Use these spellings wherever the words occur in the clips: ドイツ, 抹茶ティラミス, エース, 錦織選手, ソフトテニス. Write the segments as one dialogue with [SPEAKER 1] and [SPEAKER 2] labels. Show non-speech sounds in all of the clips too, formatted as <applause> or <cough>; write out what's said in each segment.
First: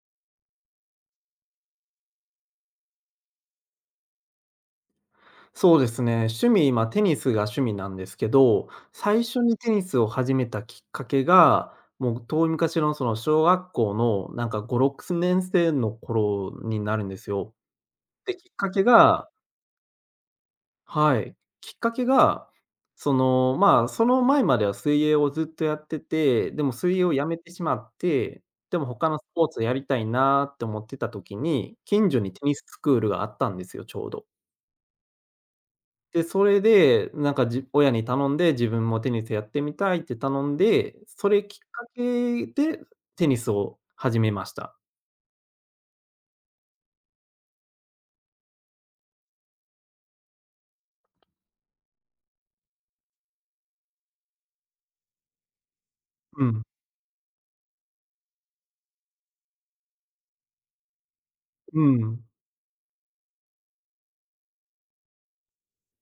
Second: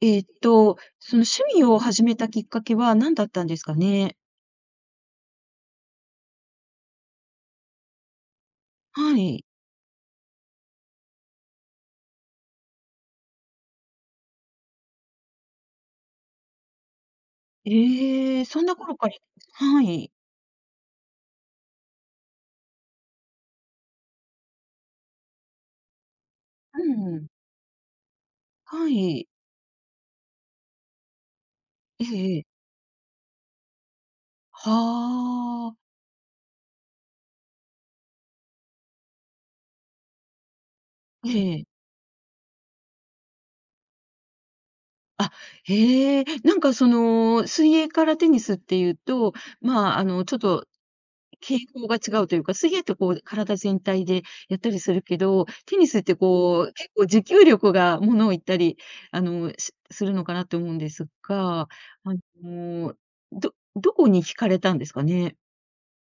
[SPEAKER 1] その趣味を始めたきっかけは何だったんですかね？
[SPEAKER 2] そうですね。趣味、今テニスが趣味なんですけど、
[SPEAKER 1] は
[SPEAKER 2] 最初
[SPEAKER 1] い。
[SPEAKER 2] にテニスを始めたきっかけが、もう遠い昔のその小学校のなんか5、6年生の頃になるんですよ。で、
[SPEAKER 1] ええ、
[SPEAKER 2] きっ
[SPEAKER 1] そん
[SPEAKER 2] か
[SPEAKER 1] な
[SPEAKER 2] け
[SPEAKER 1] 頃から。
[SPEAKER 2] が
[SPEAKER 1] はい。
[SPEAKER 2] はい。きっかけが、その、まあ、その前までは水泳をずっとやってて、でも
[SPEAKER 1] う
[SPEAKER 2] 水泳をや
[SPEAKER 1] ん。
[SPEAKER 2] めてしまって、でも
[SPEAKER 1] は
[SPEAKER 2] 他のス
[SPEAKER 1] い。
[SPEAKER 2] ポーツやりたいなって思ってた時に、近所にテ
[SPEAKER 1] え
[SPEAKER 2] ニ
[SPEAKER 1] え。
[SPEAKER 2] ススクールがあったんですよ、ちょうど。
[SPEAKER 1] はあ。
[SPEAKER 2] で、それで、なんか、親に頼んで、自分もテニスやってみたいって頼んで、そ
[SPEAKER 1] え
[SPEAKER 2] れきっ
[SPEAKER 1] え。
[SPEAKER 2] かけでテニスを始めました。
[SPEAKER 1] あ、へえ。なんかその、水泳からテニスっていうと、まあ、ちょっと傾向が違うというか、水泳ってこう体全体でやったりするけど、テニスって
[SPEAKER 2] うん。
[SPEAKER 1] こう、結構持久力がものを言ったり、するのかなと思うんですが、
[SPEAKER 2] う
[SPEAKER 1] あ
[SPEAKER 2] ん。
[SPEAKER 1] の、どこに惹かれたんですかね？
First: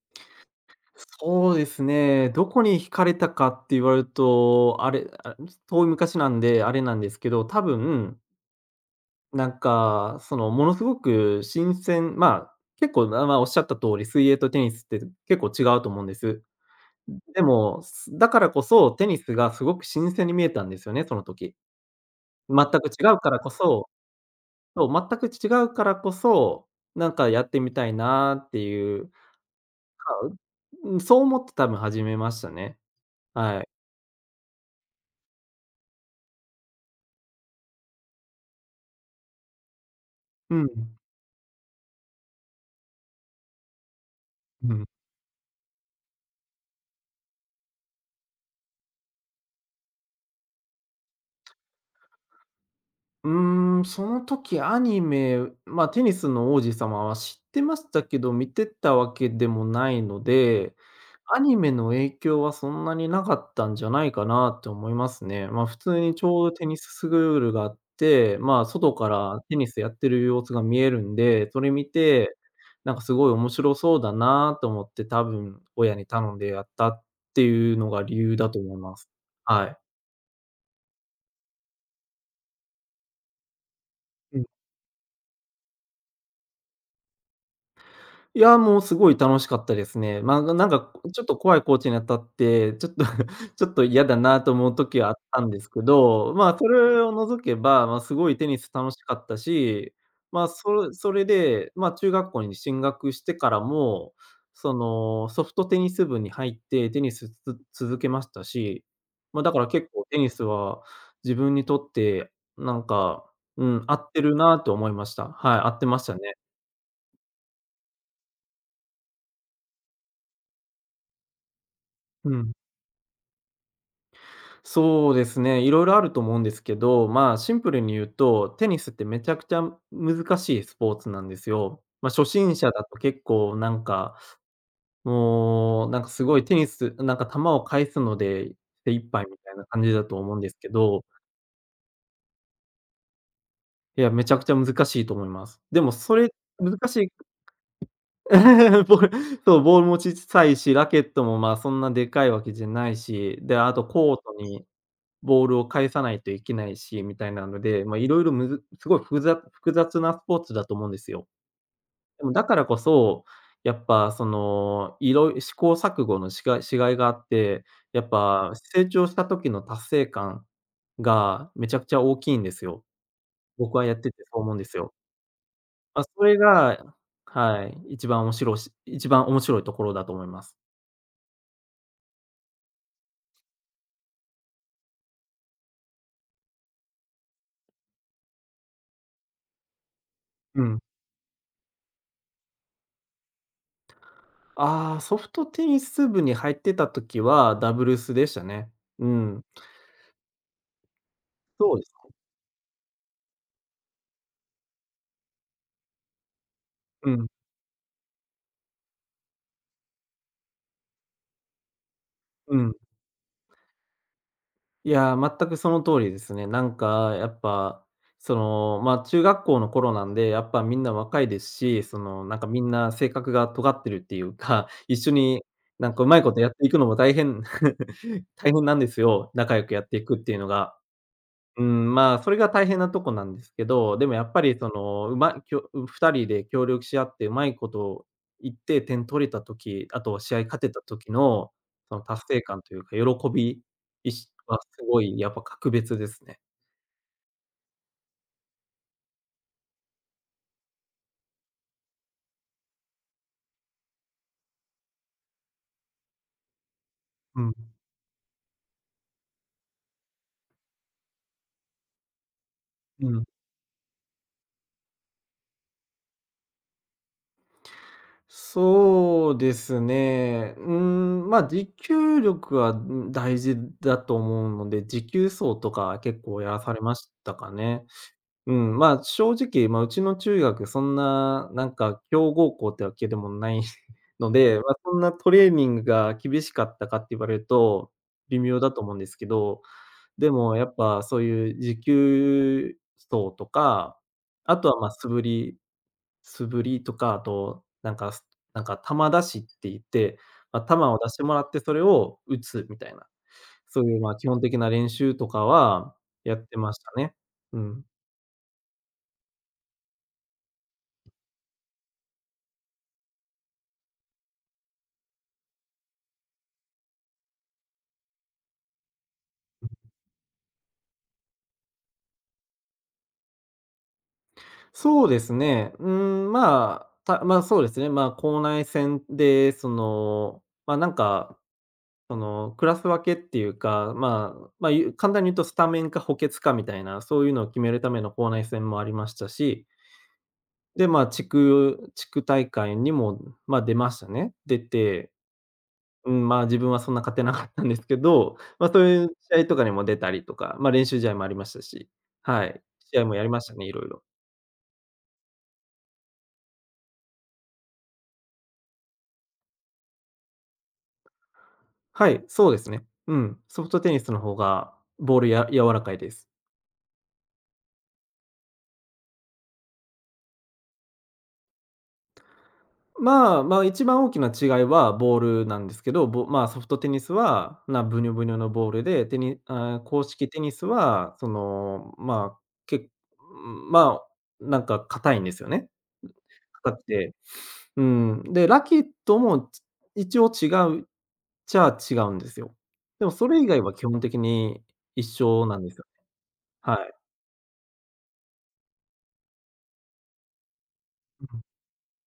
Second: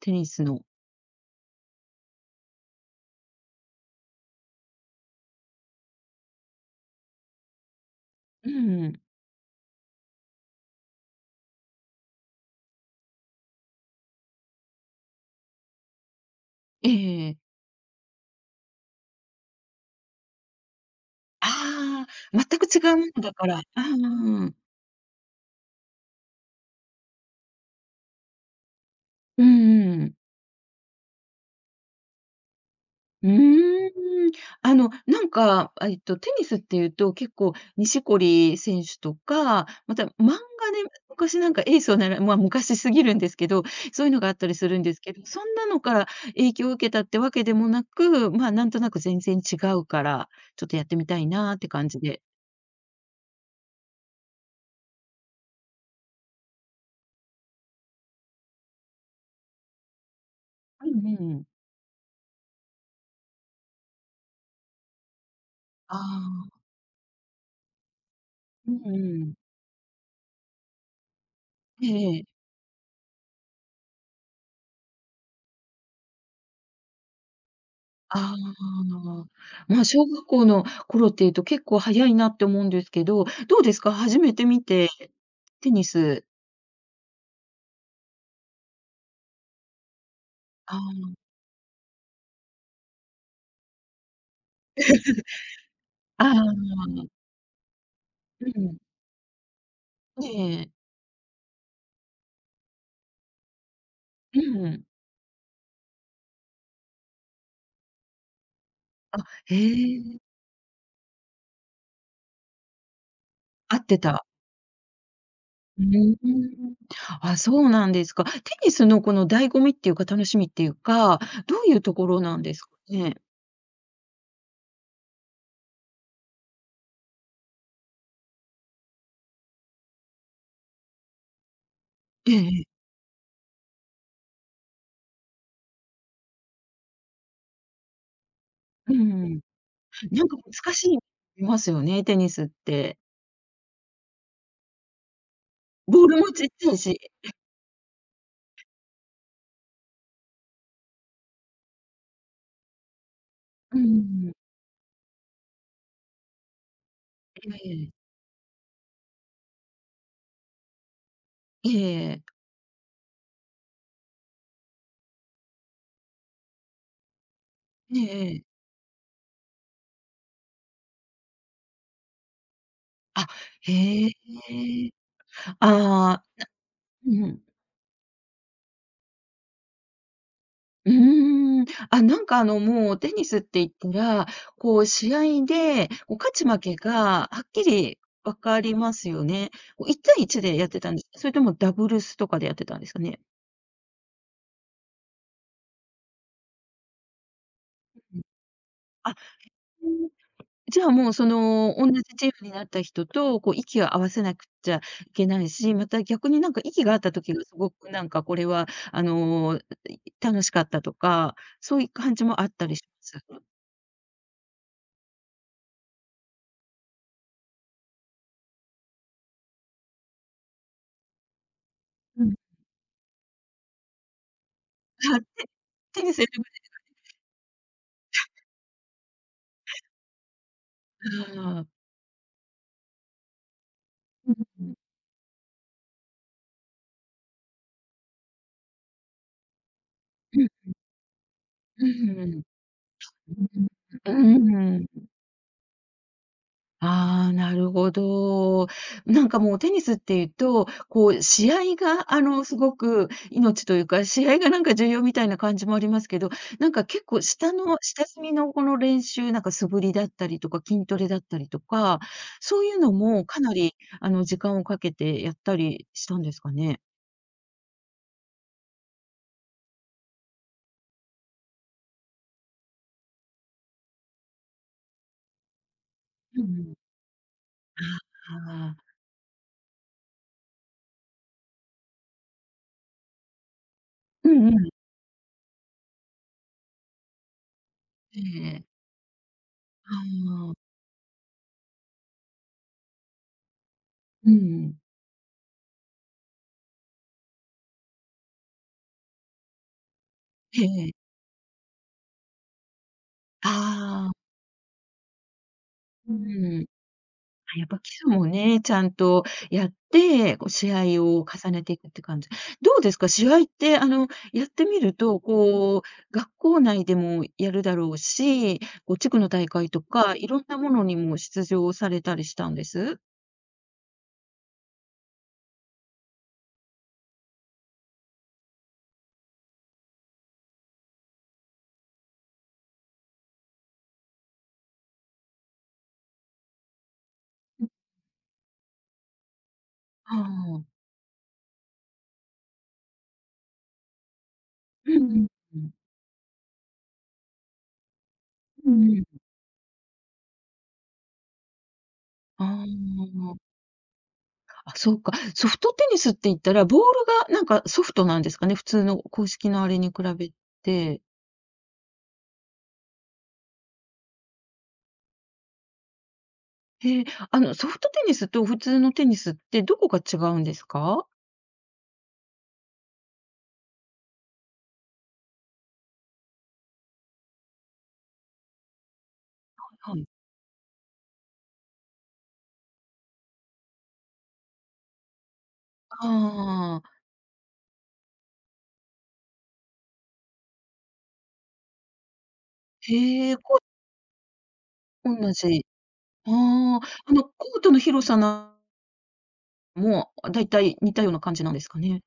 [SPEAKER 1] テニスの。
[SPEAKER 2] そうですね、どこに惹かれたかって言われると、あれ、あ、遠い昔なんで、あれなんですけど、多分、
[SPEAKER 1] うん。
[SPEAKER 2] なんか、その、ものすごく新鮮まあ、結構、まあ、おっしゃった通り、水泳とテニスって結構違うと思うんです。
[SPEAKER 1] ええ。
[SPEAKER 2] でも、だからこそ、テニスがすごく新鮮に見えたんですよね、その時。
[SPEAKER 1] ああ、全く
[SPEAKER 2] 全
[SPEAKER 1] 違
[SPEAKER 2] く
[SPEAKER 1] うも
[SPEAKER 2] 違う
[SPEAKER 1] の
[SPEAKER 2] か
[SPEAKER 1] だ
[SPEAKER 2] ら
[SPEAKER 1] か
[SPEAKER 2] こ
[SPEAKER 1] ら。あ
[SPEAKER 2] そ
[SPEAKER 1] あ、
[SPEAKER 2] そう、全く違うからこそ、なんかやってみたいなっていう
[SPEAKER 1] うんう
[SPEAKER 2] か、
[SPEAKER 1] ん。
[SPEAKER 2] うん、そう思って多分始めましたね。
[SPEAKER 1] うー
[SPEAKER 2] はい。
[SPEAKER 1] ん。なんか、あ、テニスっていうと、結構、錦織選手とか、また漫画で
[SPEAKER 2] うん。
[SPEAKER 1] 昔なんかエースをならまあ、昔すぎるんですけど、そういうのがあったりす
[SPEAKER 2] う
[SPEAKER 1] るん
[SPEAKER 2] ん。
[SPEAKER 1] ですけど、そんなのから影響を受けたってわけでもなく、まあ、なんとなく全然違うから、ちょっとやってみたいなって感じで。
[SPEAKER 2] うーん、その時アニメ、まあ、テニスの王子様は知ってましたけど、見てたわけでもないので、
[SPEAKER 1] うんう
[SPEAKER 2] ア
[SPEAKER 1] ん。
[SPEAKER 2] ニメの影響はそんなになかったんじゃないかなと思いますね。まあ、普
[SPEAKER 1] あ
[SPEAKER 2] 通にちょうど
[SPEAKER 1] あ、
[SPEAKER 2] テニススクールがあって、まあ、
[SPEAKER 1] うん
[SPEAKER 2] 外か
[SPEAKER 1] うん。
[SPEAKER 2] らテニスやってる様子が見えるんで、それ見
[SPEAKER 1] え
[SPEAKER 2] て、
[SPEAKER 1] え。
[SPEAKER 2] なんかすごい面白そうだなと思って多分親に頼んでやったっていうのが理
[SPEAKER 1] あ
[SPEAKER 2] 由だと思います。
[SPEAKER 1] あ、
[SPEAKER 2] はい。
[SPEAKER 1] まあ、小学校の頃っていうと結構早いなって思うんですけど、どうですか？始めてみて、テニス。
[SPEAKER 2] いや、もうすごい楽しかったですね。まあ、なん
[SPEAKER 1] あ
[SPEAKER 2] かちょっ
[SPEAKER 1] あ。
[SPEAKER 2] と怖いコーチに当たって、ちょっと <laughs> ちょっと嫌だなと思う時はあっ
[SPEAKER 1] <laughs>
[SPEAKER 2] たんですけ
[SPEAKER 1] あ
[SPEAKER 2] ど、まあ、そ
[SPEAKER 1] あ、
[SPEAKER 2] れを除けば、まあ、すごいテ
[SPEAKER 1] う
[SPEAKER 2] ニス
[SPEAKER 1] ん。
[SPEAKER 2] 楽しかったし、
[SPEAKER 1] え
[SPEAKER 2] まあ、
[SPEAKER 1] え、
[SPEAKER 2] それで、まあ、中学校に進学してからも、
[SPEAKER 1] う
[SPEAKER 2] そ
[SPEAKER 1] ん。
[SPEAKER 2] の、ソフトテニス部に入ってテニスつ続けましたし、
[SPEAKER 1] あ、
[SPEAKER 2] まあ、だ
[SPEAKER 1] へ
[SPEAKER 2] から結
[SPEAKER 1] え、
[SPEAKER 2] 構テニスは自分にとって、なんか、う
[SPEAKER 1] 合
[SPEAKER 2] ん、
[SPEAKER 1] っ
[SPEAKER 2] 合
[SPEAKER 1] て
[SPEAKER 2] って
[SPEAKER 1] た。
[SPEAKER 2] るなと思いました。はい、合っ
[SPEAKER 1] う
[SPEAKER 2] てました
[SPEAKER 1] ー
[SPEAKER 2] ね。
[SPEAKER 1] ん。あ、そうなんですか。テニスのこの醍醐味っていうか、楽しみっていうか、どういうところ
[SPEAKER 2] う
[SPEAKER 1] なん
[SPEAKER 2] ん。
[SPEAKER 1] ですかね？
[SPEAKER 2] そうですね、いろいろあると思うんですけど、まあ、シンプルに言うと、テニスってめちゃくちゃ難しいスポーツなんですよ。まあ、初
[SPEAKER 1] ええ
[SPEAKER 2] 心
[SPEAKER 1] え
[SPEAKER 2] 者だ
[SPEAKER 1] え。
[SPEAKER 2] と結構なんか、もう、なんかすごいテニスなんか球を返すので精
[SPEAKER 1] う
[SPEAKER 2] 一杯み
[SPEAKER 1] ん。
[SPEAKER 2] たいな感じだと
[SPEAKER 1] なん
[SPEAKER 2] 思う
[SPEAKER 1] か
[SPEAKER 2] んですけ
[SPEAKER 1] 難し
[SPEAKER 2] ど、
[SPEAKER 1] いますよね、テニスって。
[SPEAKER 2] いや、めちゃくちゃ難しいと思います。でも
[SPEAKER 1] ボー
[SPEAKER 2] そ
[SPEAKER 1] ルも
[SPEAKER 2] れ
[SPEAKER 1] ちっちゃ
[SPEAKER 2] 難
[SPEAKER 1] い
[SPEAKER 2] し
[SPEAKER 1] し。
[SPEAKER 2] い <laughs> ボールそう、ボールも小さいし、ラケットもまあ、そんなでかいわけじゃないし、で、あ
[SPEAKER 1] う
[SPEAKER 2] とコート
[SPEAKER 1] ん。
[SPEAKER 2] にボールを返さないといけないし、みたいな
[SPEAKER 1] え
[SPEAKER 2] ので、まあ、
[SPEAKER 1] え。
[SPEAKER 2] いろいろむずすごいふざ複雑なスポーツだと思うんですよ。
[SPEAKER 1] えええ
[SPEAKER 2] でも
[SPEAKER 1] え。
[SPEAKER 2] だからこそ、やっぱその、いろい試行錯誤のしがいがあって、
[SPEAKER 1] え
[SPEAKER 2] やっ
[SPEAKER 1] えええ。
[SPEAKER 2] ぱ成長した時の達成感がめちゃくちゃ大きいんですよ。
[SPEAKER 1] あ、
[SPEAKER 2] 僕はやっ
[SPEAKER 1] へ
[SPEAKER 2] ててそう思うんです
[SPEAKER 1] え。
[SPEAKER 2] よ。まあ、
[SPEAKER 1] あ
[SPEAKER 2] そ
[SPEAKER 1] あ、
[SPEAKER 2] れが
[SPEAKER 1] うん。
[SPEAKER 2] はい、一番面白いし一番面白いところだと思います。
[SPEAKER 1] うーん。あ、なんかもうテニスって言ったら、こう試合で、こう勝ち負けがはっきり分かりますよね。こう1対1で
[SPEAKER 2] う
[SPEAKER 1] やっ
[SPEAKER 2] ん。
[SPEAKER 1] てたんですか？それともダブルスとかでやってたんですかね？
[SPEAKER 2] ああ、ソフトテニス部に入ってた時はダブルス
[SPEAKER 1] うん。
[SPEAKER 2] でしたね。う
[SPEAKER 1] あ、
[SPEAKER 2] ん。
[SPEAKER 1] うん、じゃあもうそ
[SPEAKER 2] そ
[SPEAKER 1] の、
[SPEAKER 2] うで
[SPEAKER 1] おん
[SPEAKER 2] す。
[SPEAKER 1] なじチームになった人と、こう息を合わせなくっちゃいけないし、また逆になんか息が合っ
[SPEAKER 2] う
[SPEAKER 1] た
[SPEAKER 2] ん、
[SPEAKER 1] 時がすごくなんかこれは、楽しかったとか、そういう感じもあっ
[SPEAKER 2] う
[SPEAKER 1] た
[SPEAKER 2] ん。
[SPEAKER 1] りします。
[SPEAKER 2] いや、全くその通りですね。なんか、やっぱ、その、まあ、中学校の頃なんで、やっぱみんな若いですし、その、
[SPEAKER 1] うん。
[SPEAKER 2] なんかみんな性格が尖ってるっていうか、<laughs> 一緒
[SPEAKER 1] あ、
[SPEAKER 2] に
[SPEAKER 1] 手
[SPEAKER 2] なんか
[SPEAKER 1] 手
[SPEAKER 2] う
[SPEAKER 1] に
[SPEAKER 2] ま
[SPEAKER 1] す
[SPEAKER 2] い
[SPEAKER 1] る
[SPEAKER 2] ことやっていくのも大変 <laughs> 大変なんですよ、仲良くやっていくっていうのが。
[SPEAKER 1] あ
[SPEAKER 2] う
[SPEAKER 1] あ。
[SPEAKER 2] ん、まあ、それが大変なとこなんですけど、でもやっ
[SPEAKER 1] うん
[SPEAKER 2] ぱり
[SPEAKER 1] う
[SPEAKER 2] そ
[SPEAKER 1] ん。
[SPEAKER 2] の、うまきょ2人で協力し合ってうまいこと言って点取れた時、あと試合勝
[SPEAKER 1] う
[SPEAKER 2] てた時の、
[SPEAKER 1] ん、
[SPEAKER 2] その達
[SPEAKER 1] う
[SPEAKER 2] 成
[SPEAKER 1] ん。
[SPEAKER 2] 感というか、喜び
[SPEAKER 1] う
[SPEAKER 2] は
[SPEAKER 1] ん。う
[SPEAKER 2] すご
[SPEAKER 1] ーん。
[SPEAKER 2] いやっぱ格別ですね。
[SPEAKER 1] ああ、なるほど。なんかもうテニスっていうと、こう試合がすごく命というか、試合がなんか重要みたいな感じもありますけど、なんか結構
[SPEAKER 2] うん、
[SPEAKER 1] 下積みのこの練習、なんか素振りだったりとか、筋トレだったりとか、そういうの
[SPEAKER 2] うん。
[SPEAKER 1] もかなり時間をかけてやったりしたんですかね？
[SPEAKER 2] そうですね。うーん、まあ、持久力は、うん、大事だと思うので、持久走とか結
[SPEAKER 1] う
[SPEAKER 2] 構や
[SPEAKER 1] ん
[SPEAKER 2] ら
[SPEAKER 1] う
[SPEAKER 2] さ
[SPEAKER 1] ん。
[SPEAKER 2] れましたかね。
[SPEAKER 1] あ
[SPEAKER 2] う
[SPEAKER 1] あ、
[SPEAKER 2] ん、まあ、正直、まあ、うちの中学そんな、なんか強豪校ってわけでもない <laughs>
[SPEAKER 1] う
[SPEAKER 2] の
[SPEAKER 1] んう
[SPEAKER 2] で、
[SPEAKER 1] ん。
[SPEAKER 2] まあ、そんなトレーニングが厳しかったかって言われると、
[SPEAKER 1] え
[SPEAKER 2] 微妙
[SPEAKER 1] え。
[SPEAKER 2] だと思うんですけど、
[SPEAKER 1] あ
[SPEAKER 2] で
[SPEAKER 1] あ、
[SPEAKER 2] もやっぱそういう持久走とか、
[SPEAKER 1] う
[SPEAKER 2] あと
[SPEAKER 1] ん。
[SPEAKER 2] は、ま、素振りとか、あと、なんか、なんか球出しって言って、ま
[SPEAKER 1] え
[SPEAKER 2] あ、球
[SPEAKER 1] え。
[SPEAKER 2] を出してもらってそれを打つみたいな、そういう、
[SPEAKER 1] あ
[SPEAKER 2] まあ、
[SPEAKER 1] あ、
[SPEAKER 2] 基本的な練習とかは
[SPEAKER 1] う
[SPEAKER 2] やって
[SPEAKER 1] ん。
[SPEAKER 2] ましたね。う
[SPEAKER 1] やっぱ
[SPEAKER 2] ん。
[SPEAKER 1] 基礎もね、ちゃんとやって、こう試合を重ねていくって感じ。どうですか？試合って、やってみると、こう、学校内でもやるだろうし、こう地区の大会とか、いろんなものにも出場されたりしたんです？
[SPEAKER 2] そうですね。うん、まあ、まあ、そうですね、まあ、校内戦で、その、まあ、なんか、その、クラス分けっていうか、まあ、まあ、簡単に言うとスタメンか補欠かみたいな、そういうのを決めるための校内戦もありましたし、
[SPEAKER 1] ああ、
[SPEAKER 2] で、まあ、地区大会にも、まあ、出ましたね。出
[SPEAKER 1] うんう
[SPEAKER 2] て、
[SPEAKER 1] ん。
[SPEAKER 2] うん、まあ、自分はそんな勝てなかったんですけど、まあ、
[SPEAKER 1] う
[SPEAKER 2] そう
[SPEAKER 1] んう
[SPEAKER 2] いう
[SPEAKER 1] ん。
[SPEAKER 2] 試合とかにも出たりとか、まあ、練習試合もありましたし、はい、試合も
[SPEAKER 1] あ
[SPEAKER 2] やりましたね、色々。
[SPEAKER 1] あ、あ、そうか。ソフトテニスって言ったら、ボールがなんかソフトなんですかね？普通の公式のあれに比べて。
[SPEAKER 2] はい、そうですね。うん、ソフトテニスの方がボールや柔らかいです。
[SPEAKER 1] へえ、ソフトテニスと普通のテニスってどこが違うんですか？
[SPEAKER 2] まあ、まあ、一番大きな違いはボールなんですけど、まあ、ソフトテニスは、ブニョブニョのボールで、テニあー
[SPEAKER 1] は
[SPEAKER 2] 公
[SPEAKER 1] い。
[SPEAKER 2] 式テニスは、その、まあ、けまあ、なんか硬いんですよね。硬
[SPEAKER 1] あ
[SPEAKER 2] く
[SPEAKER 1] あ、
[SPEAKER 2] て。うん、で、ラケットも、一応違うっちゃ違うんですよ。でもそ
[SPEAKER 1] へえ、
[SPEAKER 2] れ以
[SPEAKER 1] こ
[SPEAKER 2] 外は基本的に一
[SPEAKER 1] う同
[SPEAKER 2] 緒なん
[SPEAKER 1] じ。
[SPEAKER 2] ですよ。は
[SPEAKER 1] ああ、
[SPEAKER 2] い。
[SPEAKER 1] コートの広さなも、だいたい似たような感じなんですかね？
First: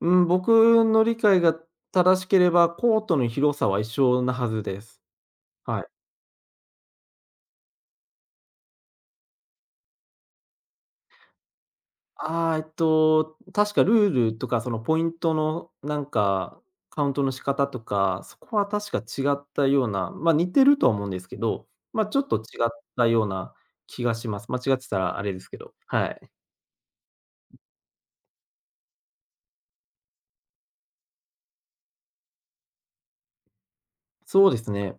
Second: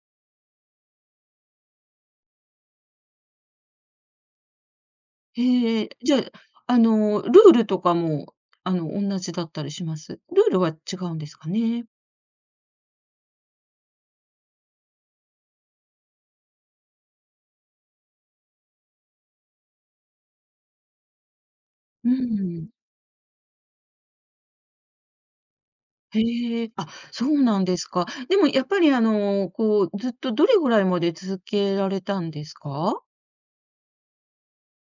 [SPEAKER 2] うん、僕の理解が正しければ、コートの広さは一緒なはずです。
[SPEAKER 1] へ
[SPEAKER 2] はい。
[SPEAKER 1] え、じゃあ、ルールとかも、同じだったりします？ルールは違うんですかね？
[SPEAKER 2] ああ、確かルールとか、そのポイントのなんか、カウントの仕方とか、そこは確か違ったような、ま、似てるとは思うんですけど、ま、
[SPEAKER 1] う
[SPEAKER 2] ちょっと違
[SPEAKER 1] ん。
[SPEAKER 2] ったような気がします。間違ってたらあれですけど、はい。
[SPEAKER 1] へえ、あ、そうなんですか。でもやっぱり、こう、ずっとどれぐらいまで続けられたんですか？
[SPEAKER 2] そうですね。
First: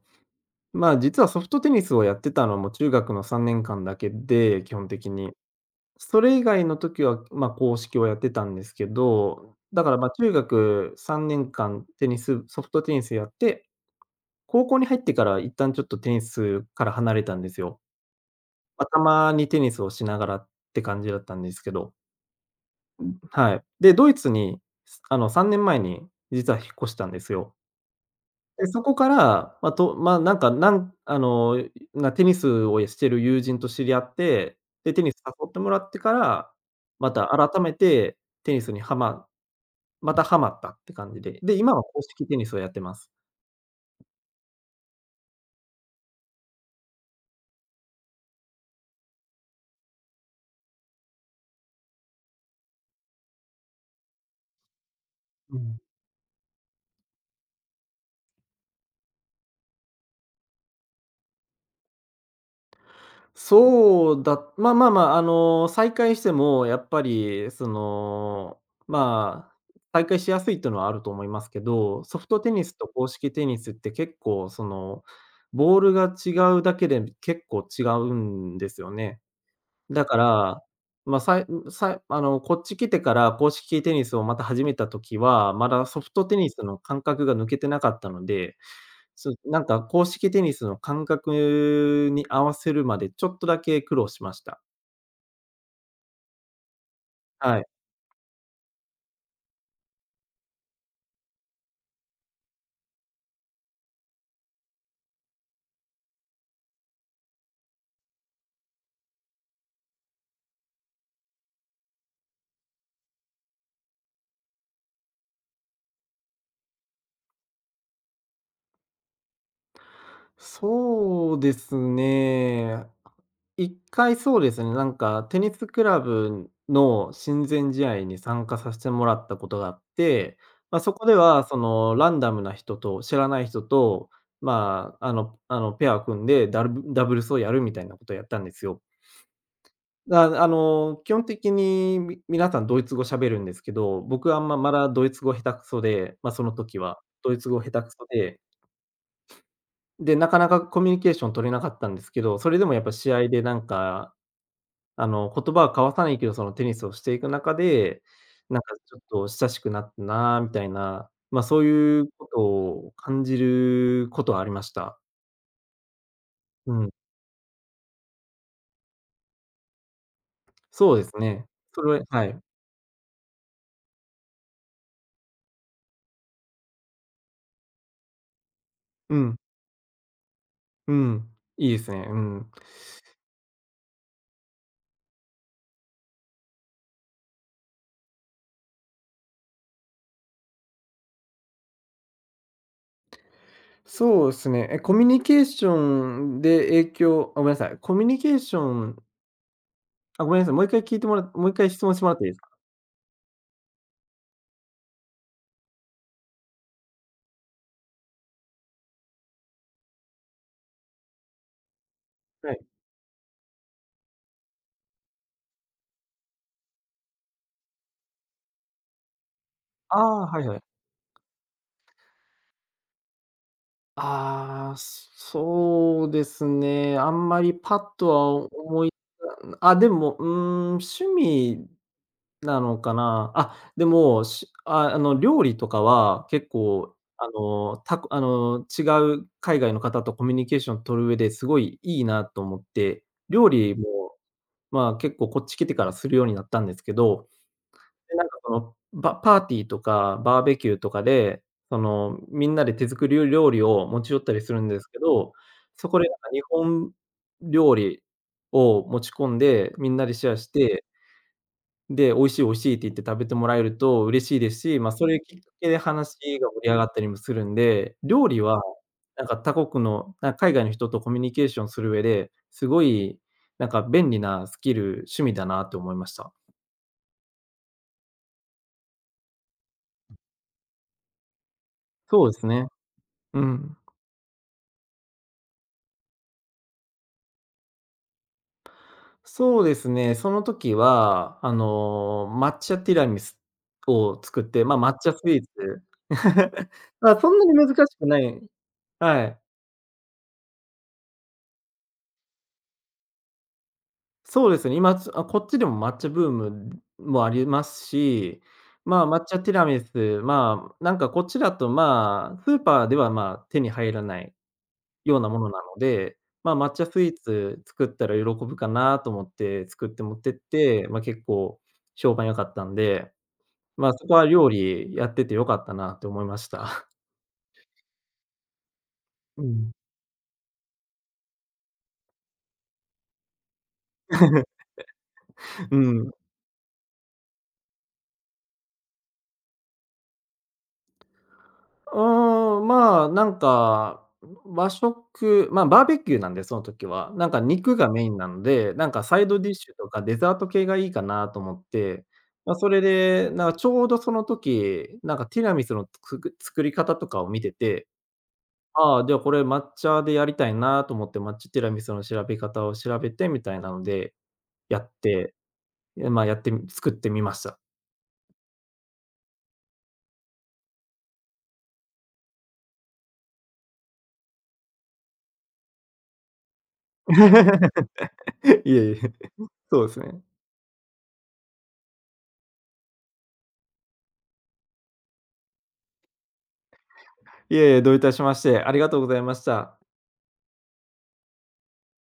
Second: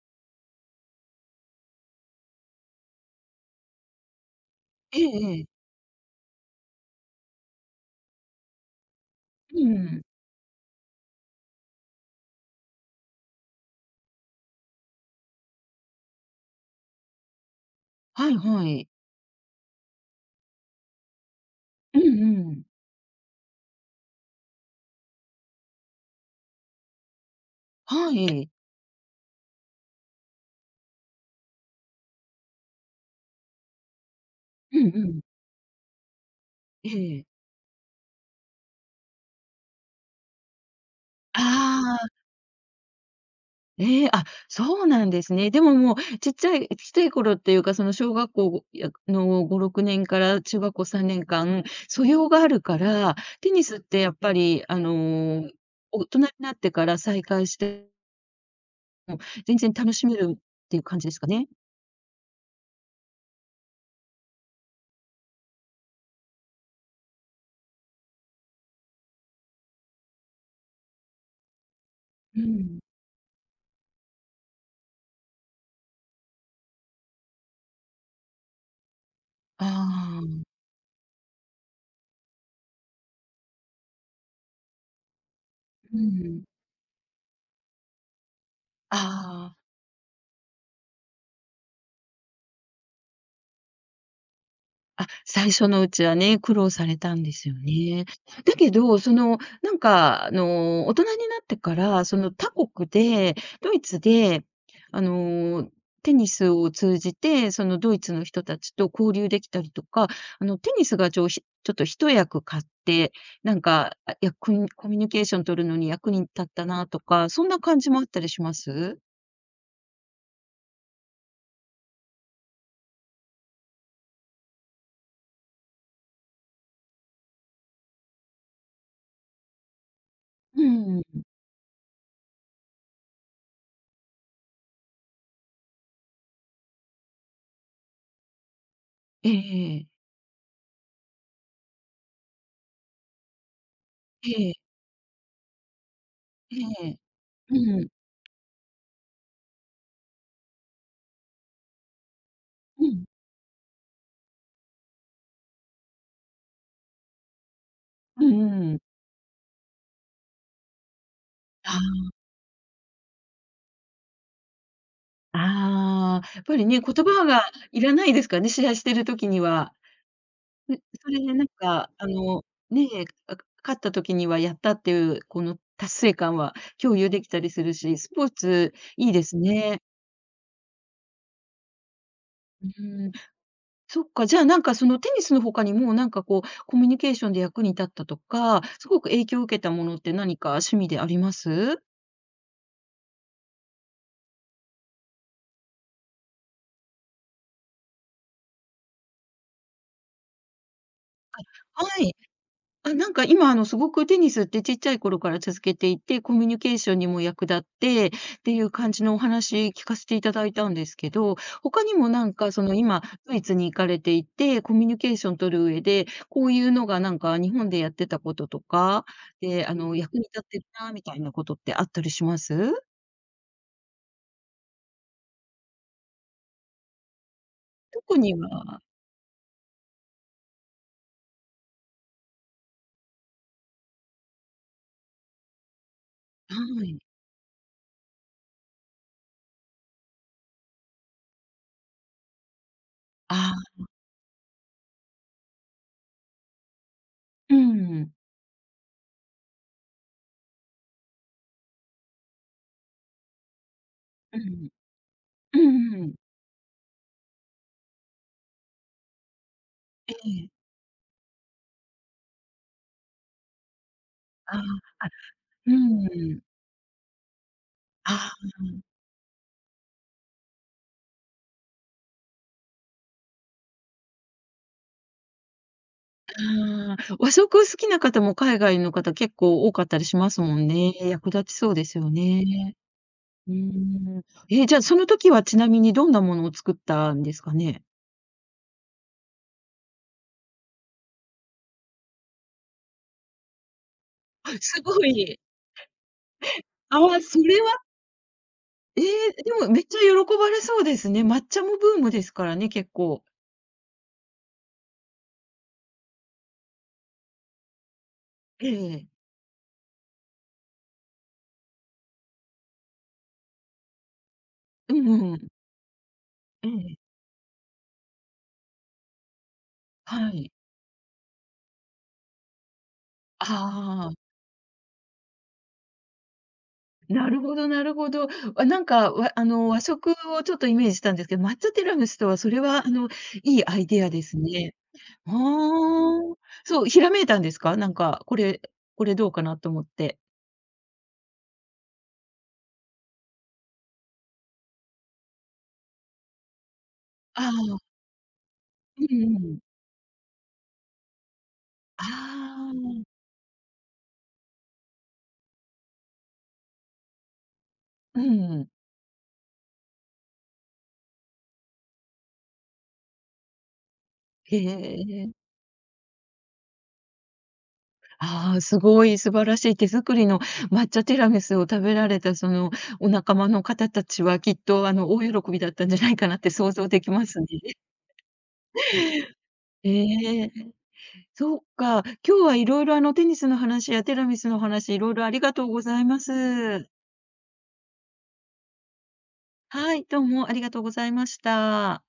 [SPEAKER 2] まあ、実はソフトテニスをやってたのも中学の3年間だけで、基本
[SPEAKER 1] ええ
[SPEAKER 2] 的に。
[SPEAKER 1] ええ。
[SPEAKER 2] それ以外の時は、まあ、硬式をやってたんですけど、
[SPEAKER 1] う
[SPEAKER 2] だから、
[SPEAKER 1] ん。
[SPEAKER 2] ま、中学3年間テニスソフトテニスやって、高校に入ってから一旦ちょっとテニスから離れたんですよ。
[SPEAKER 1] はいは
[SPEAKER 2] まあ、
[SPEAKER 1] い。
[SPEAKER 2] たまにテニスをしながらって感じだったんですけど。
[SPEAKER 1] うんうん。
[SPEAKER 2] はい。で、ドイツに、あの、3年前に実は引っ越したんですよ。
[SPEAKER 1] はい。
[SPEAKER 2] で、そこから、ま、なんか、なんあの、なテニスをしてる友人と知り合って、
[SPEAKER 1] うん
[SPEAKER 2] で、
[SPEAKER 1] う
[SPEAKER 2] テニス
[SPEAKER 1] ん。
[SPEAKER 2] 誘ってもらってから、
[SPEAKER 1] え
[SPEAKER 2] ま
[SPEAKER 1] え。
[SPEAKER 2] た改めてテニスにまたハマったって感じで、
[SPEAKER 1] あ
[SPEAKER 2] で、今は公
[SPEAKER 1] あ、
[SPEAKER 2] 式テニスをやってます。
[SPEAKER 1] ええ、あ、そうなんですね。でももうちっちゃいちっちゃい頃っていうか、その小学校やの5、6年から中学校3年間、素養があるから、テニスってやっぱり
[SPEAKER 2] うん。
[SPEAKER 1] 大人になってから再開しても、全然楽しめるっていう感じですかね？
[SPEAKER 2] そうだまあまあまあ、あの、再開してもやっぱり、その、まあ、再開しやすいっていうのはあると思いますけど、ソフト
[SPEAKER 1] う
[SPEAKER 2] テニス
[SPEAKER 1] ん。
[SPEAKER 2] と公式テニスって結構その、ボールが違うだけで結構違うんですよね。
[SPEAKER 1] あ
[SPEAKER 2] だか
[SPEAKER 1] あ。
[SPEAKER 2] ら、まあ、さいさいこっち来てから公式テニスをまた始めた時は、まだ
[SPEAKER 1] う
[SPEAKER 2] ソフトテ
[SPEAKER 1] ん。
[SPEAKER 2] ニスの感覚が抜けてなかったので、
[SPEAKER 1] あ
[SPEAKER 2] そう、
[SPEAKER 1] あ。
[SPEAKER 2] なんか公式テニスの感覚に合わせるまでちょっとだけ苦労しました。
[SPEAKER 1] あ、最初のうちはね、苦労されたんですよ
[SPEAKER 2] はい。
[SPEAKER 1] ね。だけど、その、なんか、大人になってから、その他国で、ドイツで、あの、テニスを通じて、そのドイツの人たちと交流できたりとか、テニスがちょっと一役買って、なんか、あ、コミュニケーション取るのに役に立ったなとか、そんな感じもあったりします？
[SPEAKER 2] そうですね。一回そうですね、なんかテニスクラブの親善試合に参加させてもらったことがあって、
[SPEAKER 1] う
[SPEAKER 2] まあ、そ
[SPEAKER 1] ん。
[SPEAKER 2] こではそのランダムな人と知らない人と、まあ、あのペアを組んで、ダブルスをやるみたいなことをやったんですよ。
[SPEAKER 1] ええええ。
[SPEAKER 2] だ、あの、基本的に皆さんドイツ語喋るんですけど、僕はあんま、まだドイツ語下手くそで、まあ、その
[SPEAKER 1] え
[SPEAKER 2] 時
[SPEAKER 1] え、え
[SPEAKER 2] は
[SPEAKER 1] え。
[SPEAKER 2] ドイツ語下手
[SPEAKER 1] うん。
[SPEAKER 2] くそでで、なかなかコミュニケーション取れなかったんですけど、それでもやっ
[SPEAKER 1] う
[SPEAKER 2] ぱ
[SPEAKER 1] ん。
[SPEAKER 2] 試合でなんか、あの、言葉は交わさないけど、そのテニスをしていく中で、
[SPEAKER 1] うんうんう
[SPEAKER 2] なん
[SPEAKER 1] んう
[SPEAKER 2] か
[SPEAKER 1] ん。
[SPEAKER 2] ちょっと親しくなったなみたいな、ま、そういうことを感じることはありました。
[SPEAKER 1] ああ、やっぱり
[SPEAKER 2] う
[SPEAKER 1] ね、
[SPEAKER 2] ん。
[SPEAKER 1] 言葉がいらないですからね、シェアしてる時には。ね、
[SPEAKER 2] そうで
[SPEAKER 1] そ
[SPEAKER 2] す
[SPEAKER 1] れでな
[SPEAKER 2] ね。
[SPEAKER 1] ん
[SPEAKER 2] そ
[SPEAKER 1] か、
[SPEAKER 2] れははい。
[SPEAKER 1] ねえ、あ、勝った時にはやったっていうこの達成感は共有できたりするし、スポーツいい
[SPEAKER 2] う
[SPEAKER 1] です
[SPEAKER 2] ん、
[SPEAKER 1] ね。
[SPEAKER 2] うん。いいですね。うん。
[SPEAKER 1] うーん、そっか、じゃあなんかそのテニスの他にもなんかこう、コミュニケーションで役に立ったとか、すごく影響を受けたものって何か趣味であります？
[SPEAKER 2] そうですね。コミュニケーションで影響あ、ごめんなさい。コミュニケーションあ、ごめんなさい、もう一回質
[SPEAKER 1] は
[SPEAKER 2] 問しても
[SPEAKER 1] い。
[SPEAKER 2] らっていいですか？
[SPEAKER 1] あ、なんか今、すごくテニスってちっちゃい頃から続けていて、コミュニケーションにも役立ってっていう感じのお話聞かせていただいたんですけど、他にもなんか
[SPEAKER 2] は
[SPEAKER 1] そ
[SPEAKER 2] い。
[SPEAKER 1] の今ドイツに行かれていて、コミュニケーション取る上で、こういうのがなんか日本でやってたこととか、で、
[SPEAKER 2] あ
[SPEAKER 1] 役に
[SPEAKER 2] あ、
[SPEAKER 1] 立
[SPEAKER 2] は
[SPEAKER 1] っ
[SPEAKER 2] いは
[SPEAKER 1] て
[SPEAKER 2] い。
[SPEAKER 1] るなみたいなことってあったりします？
[SPEAKER 2] ああ、そうですね。あんまりパッと
[SPEAKER 1] 特に
[SPEAKER 2] は
[SPEAKER 1] は、
[SPEAKER 2] 思いあ、でも、趣味なのかな。あ、でも、しあ、あの、料理とかは結
[SPEAKER 1] は
[SPEAKER 2] 構、
[SPEAKER 1] い。
[SPEAKER 2] あの、違う海外の方とコミュニケーション取る上ですごいいいなと思って、料
[SPEAKER 1] ああ、
[SPEAKER 2] 理も、まあ、結構こっち来てからするようになったんですけど、
[SPEAKER 1] うん。
[SPEAKER 2] で、なんかその、パーティーとかバーベキューとかで、その、みんなで手作り料理を持ち寄った
[SPEAKER 1] う
[SPEAKER 2] りするん
[SPEAKER 1] ん。
[SPEAKER 2] ですけど、
[SPEAKER 1] う
[SPEAKER 2] そこ
[SPEAKER 1] んう
[SPEAKER 2] でな
[SPEAKER 1] ん。
[SPEAKER 2] んか日本料理を持ち込んで、みんなで
[SPEAKER 1] え
[SPEAKER 2] シェアし
[SPEAKER 1] え。
[SPEAKER 2] て、で、美味しい、美味しいって言って食べてもらえると嬉しいで
[SPEAKER 1] あ
[SPEAKER 2] す
[SPEAKER 1] あ、
[SPEAKER 2] し、ま、そ
[SPEAKER 1] あ、
[SPEAKER 2] れきっかけ
[SPEAKER 1] う
[SPEAKER 2] で話
[SPEAKER 1] ん。
[SPEAKER 2] が盛り上がったりもするんで、料
[SPEAKER 1] ああ、
[SPEAKER 2] 理
[SPEAKER 1] うん、あ。
[SPEAKER 2] はなんか他国の、海外の人とコミュニケーションする上で、すごいなんか便利なスキル、趣味だなと思いました。
[SPEAKER 1] ああ、和食好きな方も海外の方結構多かったりしますもんね。役立ちそうですよ
[SPEAKER 2] そうですね。
[SPEAKER 1] ね。
[SPEAKER 2] う
[SPEAKER 1] うー
[SPEAKER 2] ん。
[SPEAKER 1] ん。え、じゃあその時はちなみにどんなものを作ったんですかね？
[SPEAKER 2] そうですね、その時は、あの、抹茶ティラミスを作っ
[SPEAKER 1] あ
[SPEAKER 2] て、まあ、
[SPEAKER 1] す
[SPEAKER 2] 抹
[SPEAKER 1] ご
[SPEAKER 2] 茶スイ
[SPEAKER 1] い。
[SPEAKER 2] ーツ。<laughs>
[SPEAKER 1] あ
[SPEAKER 2] まあ、
[SPEAKER 1] あ、
[SPEAKER 2] そん
[SPEAKER 1] そ
[SPEAKER 2] なに
[SPEAKER 1] れ
[SPEAKER 2] 難
[SPEAKER 1] は
[SPEAKER 2] しくない
[SPEAKER 1] え
[SPEAKER 2] はい。
[SPEAKER 1] でもめっちゃ喜ばれそうですね。抹茶もブームですからね、結構。
[SPEAKER 2] そうですね、今、あ、こっちでも抹茶ブームもありますし、
[SPEAKER 1] え
[SPEAKER 2] まあ、
[SPEAKER 1] え。
[SPEAKER 2] 抹茶ティラミス、まあ、なんかこっちだと、まあ、スーパーでは、ま、手に入らない
[SPEAKER 1] う
[SPEAKER 2] ような
[SPEAKER 1] んう
[SPEAKER 2] も
[SPEAKER 1] ん。
[SPEAKER 2] のなので、まあ、
[SPEAKER 1] え
[SPEAKER 2] 抹茶
[SPEAKER 1] え。
[SPEAKER 2] スイーツ作ったら喜ぶかなと思って作って持っ
[SPEAKER 1] は
[SPEAKER 2] てっ
[SPEAKER 1] い。
[SPEAKER 2] て、まあ、結構評判良かったんで、まあ、そ
[SPEAKER 1] あ
[SPEAKER 2] こ
[SPEAKER 1] あ、
[SPEAKER 2] は料理やってて良かったなって思いました。
[SPEAKER 1] なるほどなるほど。あ、なんか、わ
[SPEAKER 2] <laughs> う
[SPEAKER 1] あの、
[SPEAKER 2] ん。
[SPEAKER 1] 和食をちょっとイメージしたんですけど、抹茶ティラミスとはそれはいいアイデアです
[SPEAKER 2] <laughs>
[SPEAKER 1] ね。あ
[SPEAKER 2] うん。
[SPEAKER 1] あ、そう、ひらめいたんですか？なんか、これどうかなと思って。
[SPEAKER 2] うーん、まあ、なんか、和食、まあ、バーベキューなんで、その時は。なんか
[SPEAKER 1] あ
[SPEAKER 2] 肉が
[SPEAKER 1] あ、
[SPEAKER 2] メインなので、なん
[SPEAKER 1] う
[SPEAKER 2] かサイ
[SPEAKER 1] ん
[SPEAKER 2] ドデ
[SPEAKER 1] う
[SPEAKER 2] ィッシ
[SPEAKER 1] ん。
[SPEAKER 2] ュとかデザート系がいいかなと思って、まあ、それ
[SPEAKER 1] あ
[SPEAKER 2] で、なんかちょうどその時、なんかティラミスの作り方とかを見てて、
[SPEAKER 1] あ、うん。
[SPEAKER 2] ああ、じゃあこれ抹茶でやりたいなと思って、抹茶ティラミスの調べ方を調べてみたいなので、
[SPEAKER 1] へ
[SPEAKER 2] やっ
[SPEAKER 1] え。
[SPEAKER 2] て、まあやってみ作ってみました。
[SPEAKER 1] ああ、すごい素晴らしい手作りの抹茶ティラミスを食べられた、その、お仲間の方たちは、きっと、大喜びだったんじゃないかなって想像できますね。<laughs>
[SPEAKER 2] <laughs> いえいえ、そうですね。
[SPEAKER 1] ええ、そうか。今日は色々、テニスの話やティラミスの話、色々ありがとうございます。
[SPEAKER 2] いえいえ、どういたしまして、ありがとうございました。
[SPEAKER 1] はい、どうもありがとうございました。